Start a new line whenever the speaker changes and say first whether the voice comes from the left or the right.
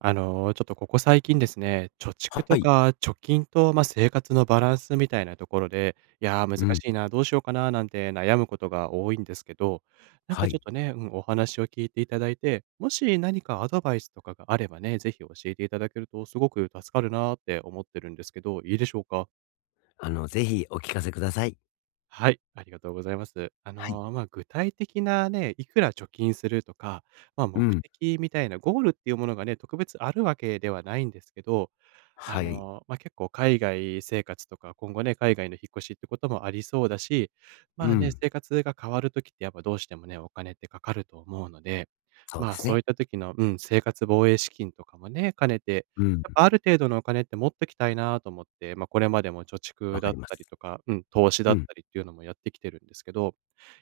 right: ちょっとここ最近ですね、貯蓄
left: は
right: と
left: い。
right: か貯金と、まあ、生活のバランスみたいなところで、いやー、難
left: うん。
right: しいな、どうしようかななんて悩むことが多いんですけど、なん
left: は
right: かち
left: い。
right: ょっとね、うん、お話を聞いていただいて、もし何かアドバイスとかがあればね、ぜひ教えていただけるとすごく助かるなーって思ってるんですけど、いいでしょうか？
left: ぜひお聞かせください。
right: はい、ありがとうございます。
left: はい。
right: まあ、具体的なね、いくら貯金するとか、まあ、
left: う
right: 目
left: ん。
right: 的みたいなゴールっていうものがね、特別あるわけではないんですけど、
left: はい。
right: まあ、結構海外生活とか、今後ね、海外の引っ越しってこともありそうだし、
left: う
right: まあね、
left: ん。
right: 生活が変わるときってやっぱどうしてもね、お金ってかかると思うので、
left: そうで
right: まあ、
left: す
right: そうい
left: ね。
right: った時の、うん、生活防衛資金とかもね、兼ねて
left: うん。
right: やっぱある程度のお金って持っときたいなと思って、まあ、これまでも貯
left: わ
right: 蓄
left: か
right: だ
left: り
right: っ
left: ま
right: たり
left: す。
right: とか、うん、投資
left: う
right: だっ
left: ん。
right: たりっていうのもやってきてるんですけど、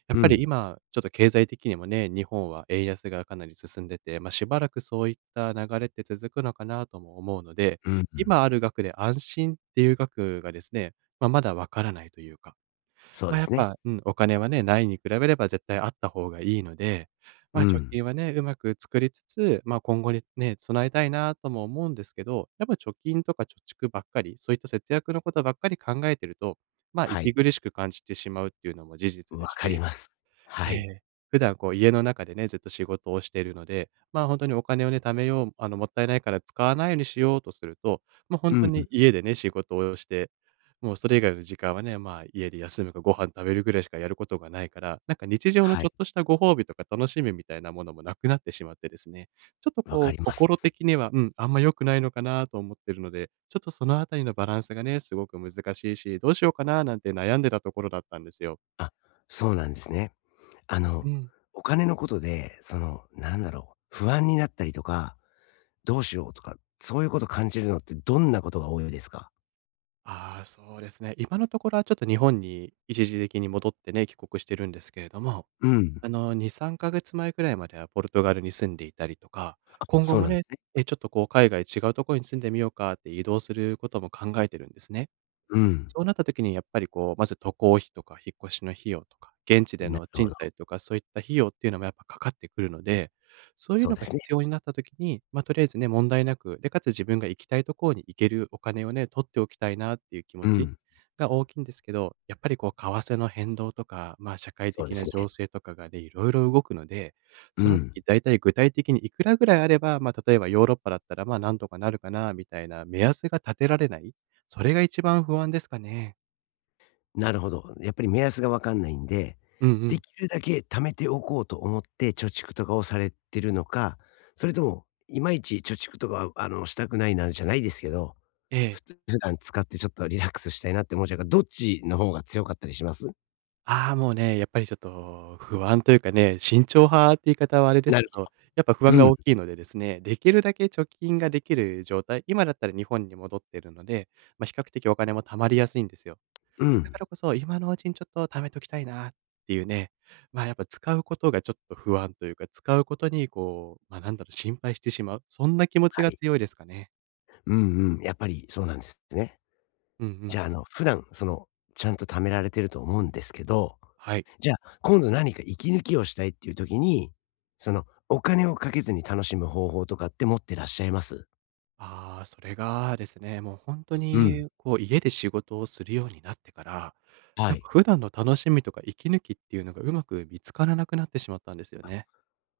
right: や
left: う
right: っぱ
left: ん。
right: り今、ちょっと経済的にもね、日本は円安がかなり進んでて、まあ、しばらくそういった流れって続くのかなとも思うので、
left: うん、うん。
right: 今ある額で安心っていう額がですね、まあ、まだわからないというか。
left: そう
right: まあ、
left: で
right: やっ
left: すね。
right: ぱ、うん、お金はね、ないに比べれば絶対あった方がいいので、ま
left: う
right: あ、貯
left: ん。
right: 金はね、うまく作りつつ、まあ、今後にね、備えたいなとも思うんですけど、やっぱ貯金とか貯蓄ばっかり、そういった節約のことばっかり考えてると、まあ、
left: は
right: 息
left: い。
right: 苦しく感じてしまうっていうのも事実
left: わ
right: でし
left: かり
right: て
left: ます。
right: え
left: はい。
right: え。普段こう家の中でね、ずっと仕事をしているので、まあ、本当にお金をね、貯めよう、もったいないから使わないようにしようとすると、もう
left: う
right: 本当に
left: ん。
right: 家でね、仕事をして、もうそれ以外の時間はね、まあ、家で休むかご飯食べるぐらいしかやることがないから、なんか日常の
left: は
right: ちょ
left: い。
right: っとしたご褒美とか楽しみみたいなものもなくなってしまってですね、ちょっと
left: わか
right: こ
left: り
right: う
left: ます。
right: 心的には、うん、あんま良くないのかなと思ってるので、ちょっとそのあたりのバランスがね、すごく難しいし、どうしようかななんて悩んでたところだったんですよ。
left: あ、そうなんですね。あの、
right: うん。
left: お金のことで、なんだろう、不安になったりとか、どうしようとか、そういうこと感じるのってどんなことが多いですか？
right: ああ、そうですね。今のところはちょっと日本に一時的に戻ってね、帰国してるんですけれども、
left: うん。
right: 2、3ヶ月前くらいまではポルトガルに住んでいたりとか、今後
left: そう
right: も
left: なんで
right: ね、
left: すね。
right: ちょっとこう海外違うところに住んでみようかって移動することも考えてるんですね。
left: うん。
right: そうなった時にやっぱりこう、まず渡航費とか引っ越しの費用とか、現地で
left: なる
right: の
left: ほ
right: 賃
left: ど。
right: 貸とかそういった費用っていうのもやっぱかかってくるので、そういう
left: そう
right: の
left: で
right: が
left: すね。
right: 必要になった時に、ま、とりあえずね、問題なく、で、かつ自分が行きたいところに行けるお金をね、取っておきたいなっていう気
left: う
right: 持ち
left: ん。
right: が大きいんですけど、やっぱりこう為替の変動とか、まあ、社会
left: そうで
right: 的
left: す
right: な
left: ね。
right: 情勢とかがね、いろいろ動くので、
left: う
right: その
left: ん。
right: 時だいたい具体的にいくらぐらいあれば、ま、例えばヨーロッパだったら、ま、なんとかなるかなみたいな目安が立てられない。それが一番不安ですかね。
left: なるほど。やっぱり目安がわかんないんで、
right: うんう
left: で
right: ん。
left: きるだけ貯めておこうと思って貯蓄とかをされてるのか、それとも、いまいち貯蓄とかは、したくないなんじゃないですけど、
right: ええ。
left: 普段使ってちょっとリラックスしたいなって思っちゃうから、どっちの方が強かったりします？
right: ああ、もうね、やっぱりちょっと不安というかね、慎重派って言い方はあれです
left: なる
right: けど、やっぱ不安
left: う
right: が
left: ん、
right: 大きいのでですね、できるだけ貯金ができる状態、今だったら日本に戻っているので、まあ、比較的お金も貯まりやすいんですよ。
left: う
right: だ
left: ん。
right: からこそ、今のうちにちょっと貯めときたいなっていうね、まあ、やっぱ使うことがちょっと不安というか、使うことにこう、ま、なんだろう、心配してしまう、そんな気持ち
left: は
right: が
left: い。
right: 強いですかね。
left: うんうん。やっぱりそうなんですね。
right: うんう
left: じ
right: ん。
left: ゃあ、普段、ちゃんと貯められてると思うんですけど。
right: はい。
left: じゃあ、今度何か息抜きをしたいっていう時に、お金をかけずに楽しむ方法とかって持ってらっしゃいます？
right: ああ、それがですね、もう本当
left: うん、
right: にこう家で仕事をするようになってから、
left: は
right: なん
left: い。
right: か普段の楽しみとか息抜きっていうのがうまく見つからなくなってしまったんですよね。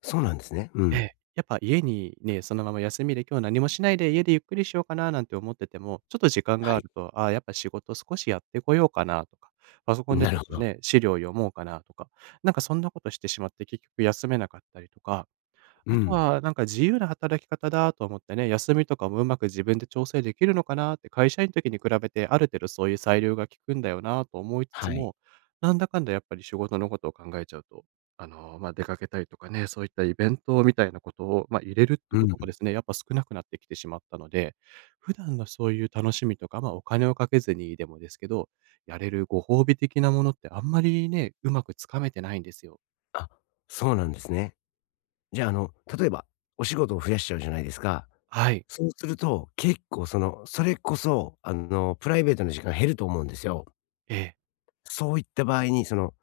left: そうなんですね。う
right: え
left: ん。
right: え。やっぱ家にね、そのまま休みで今日何もしないで家でゆっくりしようかななんて思ってても、ちょっと時間
left: は
right: があ
left: い。
right: ると、ああ、やっぱ仕事少しやってこようかなとか、パソコンで
left: な
right: ち
left: る
right: ょ
left: ほ
right: っと
left: ど。
right: ね、資料読もうかなとか、なんかそんなことしてしまって結局休めなかったりとか
left: う
right: あと
left: ん。
right: は、なんか自由な働き方だと思ってね、休みとかもうまく自分で調整できるのかなって、会社員の時に比べてある程度そういう裁量が効くんだよなと思いつつ
left: はい。
right: も、なんだかんだやっぱり仕事のことを考えちゃうと、まあ、出かけたりとかね、そういったイベントみたいなことを、まあ、入れるって
left: う
right: こ
left: ん。
right: ともですね、やっぱ少なくなってきてしまったので、普段のそういう楽しみとか、まあ、お金をかけずにでもですけど、やれるご褒美的なものってあんまりね、うまくつかめてないんですよ。
left: あ、そうなんですね。じゃあ、例えば、お仕事を増やしちゃうじゃないですか。
right: はい。
left: そうすると、結構それこそ、プライベートの時間減ると思うんですよ。
right: ええ。
left: そういった場合に、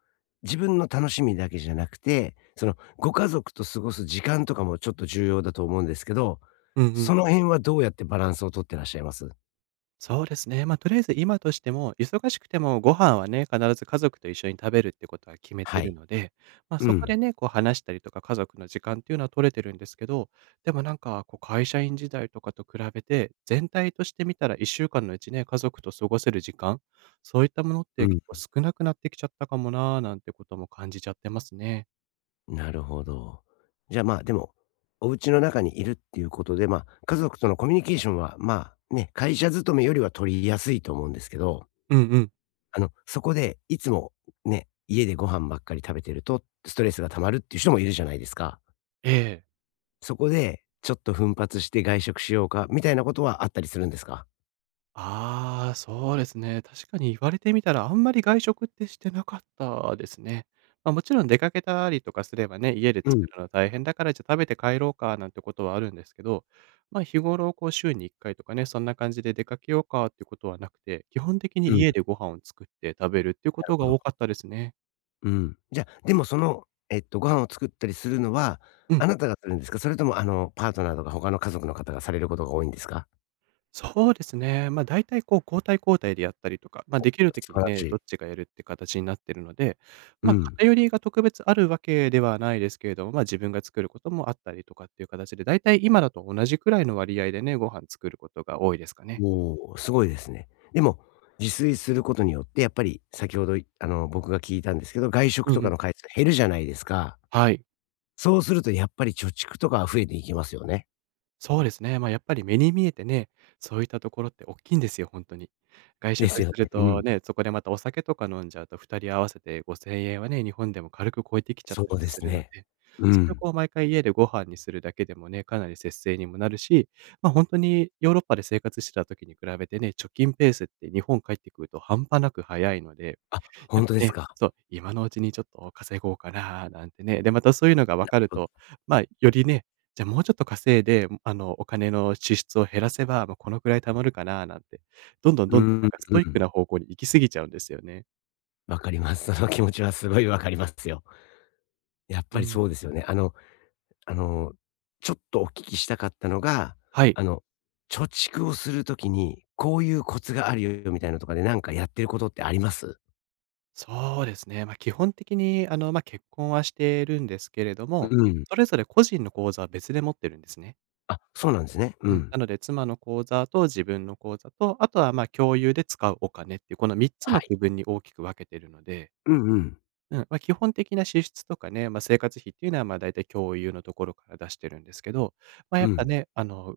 left: 自分の楽しみだけじゃなくて、ご家族と過ごす時間とかもちょっと重要だと思うんですけど、
right: うんう
left: そ
right: ん。
left: の辺はどうやってバランスを取ってらっしゃいます？
right: そうですね。とりあえず今としても、忙しくてもご飯はね、必ず家族と一緒に食べるってことは決めて
left: は
right: る
left: い。
right: ので、まあ、
left: う
right: そこで
left: ん。
right: ね、こう話したりとか、家族の時間っていうのは取れてるんですけど、でもなんか、こう会社員時代とかと比べて、全体として見たら1週間のうちね、家族と過ごせる時間、そういったものっ
left: う
right: て
left: ん。
right: 結構少なくなってきちゃったかもな、なんてことも感じちゃってますね。
left: なるほど。じゃあまあでも、お家の中にいるっていうことで、まあ家族とのコミュニケーションは、まあね、会社勤めよりは取りやすいと思うんですけど、
right: うんうん。
left: そこでいつもね、家でご飯ばっかり食べてるとストレスが溜まるっていう人もいるじゃないですか。
right: ええ。
left: そこで、ちょっと奮発して外食しようかみたいなことはあったりするんですか？
right: ああ、そうですね。確かに言われてみたら、あんまり外食ってしてなかったですね。まあ、もちろん出かけたりとかすればね、家で
left: うん、
right: 作るの大変だから、じゃ、食べて帰ろうかなんてことはあるんですけど、ま、日頃こう週に1回とかね、そんな感じで出かけようかっていうことはなくて、基本的に
left: うん、な
right: 家でご飯を作って食べるっていうこ
left: る
right: と
left: ほ
right: が
left: ど。
right: 多かったですね。
left: うん。じゃ、でもご飯を作ったりするのは、
right: うん。
left: あなたがするんですか？それともパートナーとか他の家族の方がされることが多いんですか？
right: そうですね。大体こう、交代交代でやったりとか、ま、できる
left: 素
right: 時
left: 晴
right: に
left: らし
right: ね、ど
left: い。
right: っちがやるって形になってるので、
left: う
right: ま、
left: ん。
right: 偏りが特別あるわけではないですけれども、ま、自分が作ることもあったりとかっていう形で、大体今だと同じくらいの割合でね、ご飯作ることが多いですかね。
left: おお、すごいですね。でも、自炊することによって、やっぱり先ほどいあの、僕が聞いたんですけど、外食
right: う
left: と
right: んう
left: か
right: ん。
left: の回数減るじゃないですか。
right: はい。
left: そうするとやっぱり貯蓄とかは増えていきますよね。
right: そうですね。まあ、やっぱり目に見えてね、そういったところっておっきいんですよ、本当に。外
left: です
right: 食す
left: よ
right: る
left: ね。う
right: と
left: ん。
right: ね、そこでまたお酒とか飲んじゃうと、2人合わせて5,000円はね、日本でも軽く超えてきちゃっ
left: そ
right: たり
left: うで
right: す
left: す
right: るので、
left: ね。う
right: それを
left: ん。
right: こう毎回家でご飯にするだけでもね、かなり節制にもなるし、本当にヨーロッパで生活してた時に比べてね、貯金ペースって日本帰ってくると半端なく早いので、
left: あ、ほ
right: や
left: ん
right: っ
left: とで
right: ぱ
left: す
right: ね、
left: か。
right: そう、今のうちにちょっと稼ごうかななんてね。で、またそういうのが分かると、まあ、よりね、じゃあもうちょっと稼いで、お金の支出を減らせば、まあ、このくらい貯まるかななんて、どんどん
left: う
right: どん
left: ん、
right: どん
left: う
right: な
left: ん、
right: んかストイックな
left: わ
right: 方向に行き過ぎちゃうんですよね。
left: かります。その気持ちはすごいわかりますよ。やっぱ
right: う
left: り
right: ん。
left: そうですよね。あの、ちょっとお聞きしたかったのが、
right: はい。
left: あの、貯蓄をする時に、こういうコツがあるよみたいなのとかで、なんかやってることってあります？
right: そうですね。まあ、基本的にまあ、結婚はしてるんですけれど
left: う
right: も、
left: ん。
right: それぞれ個人の口座は別で持ってるんですね。
left: あ、そうなんですね。う
right: うん。
left: ん。
right: なので妻の口座と自分の口座と、あとはまあ、共有で使うお金っていう、この3つ
left: は
right: の
left: い。
right: 区分に大きく分けてるので、
left: うんうん。
right: うん、まあ、基本的な支出とかね、まあ、生活費っていうのは、ま、大体共有のところから出してるんですけど、まあ、や
left: う
right: っぱ
left: ん。
right: ね、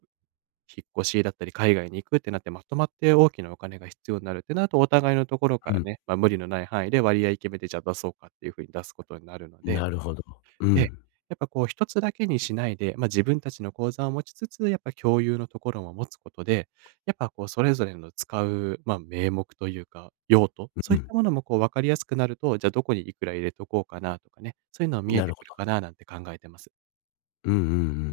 right: 引っ越しだったり、海外に行くってなってまとまって大きなお金が必要になるってなると、お互いのところか
left: う
right: ら
left: ん。
right: ね、まあ、無理のない範囲で割合決めて、じゃあ出そうかっていう風に出すことになるので、
left: なるほど。う
right: ええ。
left: ん。
right: やっぱこう一つだけにしないで、まあ、自分たちの口座を持ちつつ、やっぱ共有のところも持つことで、やっぱこうそれぞれの使う、まあ、名目というか、用途、そ
left: う
right: ういっ
left: ん。
right: たものもこう分かりやすくなると、じゃあどこにいくら入れとこうかなとかね、そういうの見え
left: なる
right: てくるかななんて考えてます。
left: うんうんう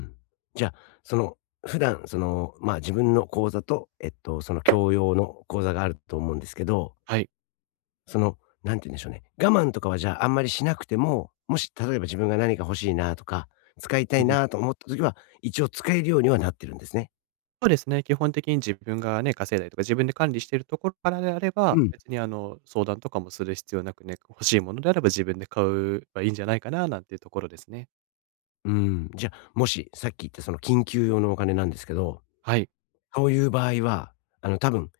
left: ん。じゃあ、その、普段、まあ、自分の講座と、その教養の講座があると思うんですけど、
right: はい。
left: その、なんて言うんでしょうね。我慢とかはじゃあ、あんまりしなくても、もし、例えば自分が何か欲しいなとか、使いたい
right: うんうん。
left: なと思った時は、一応使えるようにはなってるんですね。
right: そうですね、基本的に自分がね、稼いだりとか、自分で管理しているところからであれ
left: う
right: ば、
left: ん。
right: 別に相談とかもする必要なくね、欲しいものであれば自分で買えばいいんじゃないかななんていうところですね。
left: うん。じゃあ、もし、さっき言ったその緊急用のお金なんですけど、
right: はい。
left: そういう場合は、多分、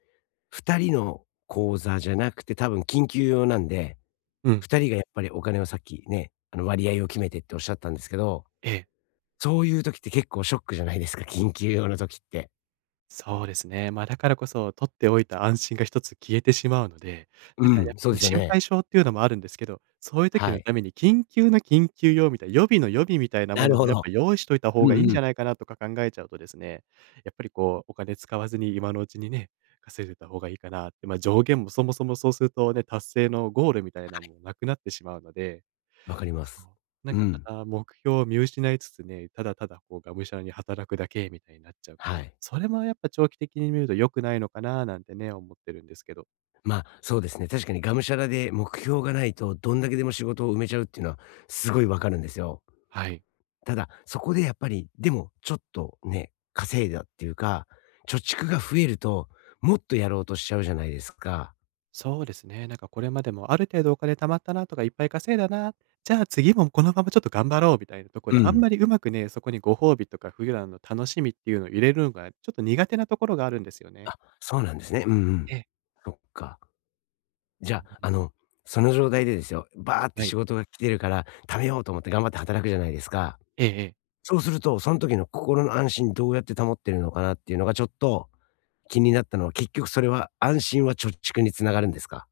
left: 二人の講座じゃなくて、多分、緊急用なんで、
right: うん。
left: 2人がやっぱりお金をさっきね、あの割合を決めてっておっしゃったんですけど、
right: ええ。
left: そういう時って結構ショックじゃないですか、緊急用の時って。
right: そうですね。だからこそ、取っておいた安心が一つ消えてしまうので、なん
left: う
right: かや
left: ん、
right: っ
left: そう
right: ぱ
left: で
right: ね、
left: すよ
right: 心
left: ね。
right: 配性っていうのもあるんですけど、そういう時
left: は
right: の
left: い。
right: ために緊急の緊急用みたいな、予備の予備みたいな
left: な
right: も
left: る
right: の
left: ほ
right: もやっ
left: ど。
right: ぱ用意しといた
left: う
right: 方がいいん
left: んう
right: じ
left: ん。
right: ゃないかなとか考えちゃうとですね、やっぱりこう、お金使わずに今のうちにね、稼いでた方がいいかなって、ま、上限もそもそもそうするとね、達成のゴールみたいなのもなくなってしまうので、
left: わかりま
right: そ
left: す。
right: う。なん
left: う
right: かま
left: ん、
right: た目標を見失いつつね、ただただこうがむしゃらに働くだけみたいになっちゃうか
left: は
right: ら、
left: い。
right: それもやっぱ長期的に見ると良くないのかななんてね、思ってるんですけど。
left: ま、あそうですね、確かにがむしゃらで目標がないと、どんだけでも仕事を埋めちゃうっていうのはすごいわかるんですよ。
right: はい。
left: ただ、そこでやっぱり、でもちょっとね、稼いだっていうか、貯蓄が増えると、もっとやろうとしちゃうじゃないですか。
right: そうですね。なんかこれまでもある程度お金貯まったなとかいっぱい稼いだな、じゃあ次もこのままちょっと頑張ろうみたいなとこ
left: う
right: ろで、あん
left: ん。
right: まりうまくね、そこにご褒美とか普段の楽しみっていうのを入れるのがちょっと苦手なところがあるんですよ
left: あ、
right: ね。
left: そうなんですね。うんうん。
right: ええ。
left: そっか。じゃ
right: うんう
left: あ、
right: ん。
left: その状態でですよ、バーって
right: は
left: 仕
right: い。
left: 事が来てるから、貯めようと思って頑張って働くじゃないですか。
right: ええええ。
left: そうすると、その時の心の安心どうやって保ってるのかなっていうのがちょっと気になったのは、結局それは安心は貯蓄に繋がるんですか？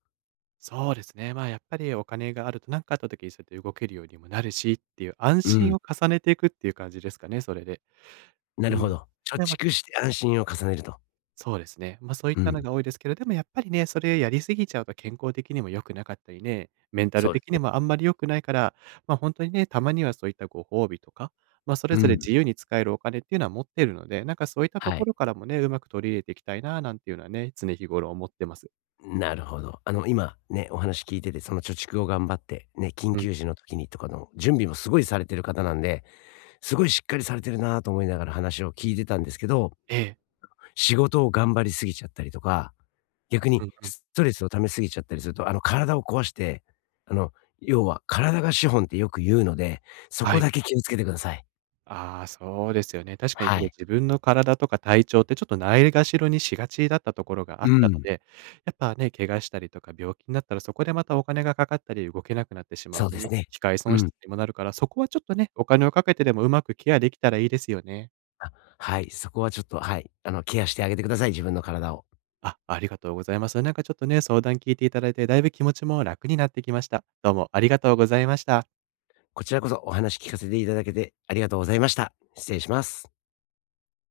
right: そうですね。まあ、やっぱりお金があると、なんかあった時にそうやって動けるようにもなるしっていう安
left: うん、
right: 心を重ねていくっていう感じですかね、それで。
left: な
right: う
left: るほ
right: ん。
left: ど。貯
right: で、まあ、
left: 蓄して安心を重ねると。
right: そうですね。そういっ
left: う
right: たの
left: ん、
right: が多いですけど、でもやっぱりね、それやりすぎちゃうと健康的にも良くなかったりね、メンタル
left: そうです
right: 的に
left: ね。
right: もあんまり良くないから、本当にね、たまにはそういったご褒美とか、それ
left: う
right: ぞれ
left: ん、
right: 自由に使えるお金っていうのは持ってるので、なんかそういったと
left: は
right: こ
left: い。
right: ろからもね、うまく取り入れていきたいななんていうのはね、常日頃思ってます。
left: なるほど。今ね、お話聞いてて、その貯蓄を頑張って、ね、緊
right: うん。
left: 急時の時にとかの準備もすごいされてる方なんで、すごいしっかりされてるなと思いながら話を聞いてたんですけど、
right: ええ。
left: 仕事を頑張りすぎちゃったりとか、逆に
right: うんうん。
left: ストレスを溜めすぎちゃったりすると、体を壊して、あの、要は体が資本ってよく言うので、そ
right: は
left: こ
right: い。
left: だけ気をつけてください。
right: ああ、そうですよね。確かにち
left: は
right: ょっと
left: い。
right: 自分の体とか体調ってちょっとないがしろにしがちだったところがあっ
left: う
right: たの
left: ん。
right: で、やっぱね、怪我したりとか病気になったらそこでまたお金がかかったり動けなくなってしまう
left: そう
right: と
left: です
right: ね、
left: ね。
right: 機会
left: う
right: 損
left: ん。
right: 失にもなるから、そこはちょっとね、お金をかけてでもうまくケアできたらいいですよね。
left: あ、はい。そこはちょっと、はい。ケアしてあげてください、自分の体を。
right: あ、ありがとうございます。なんかちょっとね、相談聞いていただいて、だいぶ気持ちも楽になってきました。どうもありがとうございました。
left: こちらこそお話聞かせていただけてありがとうございました。失礼します。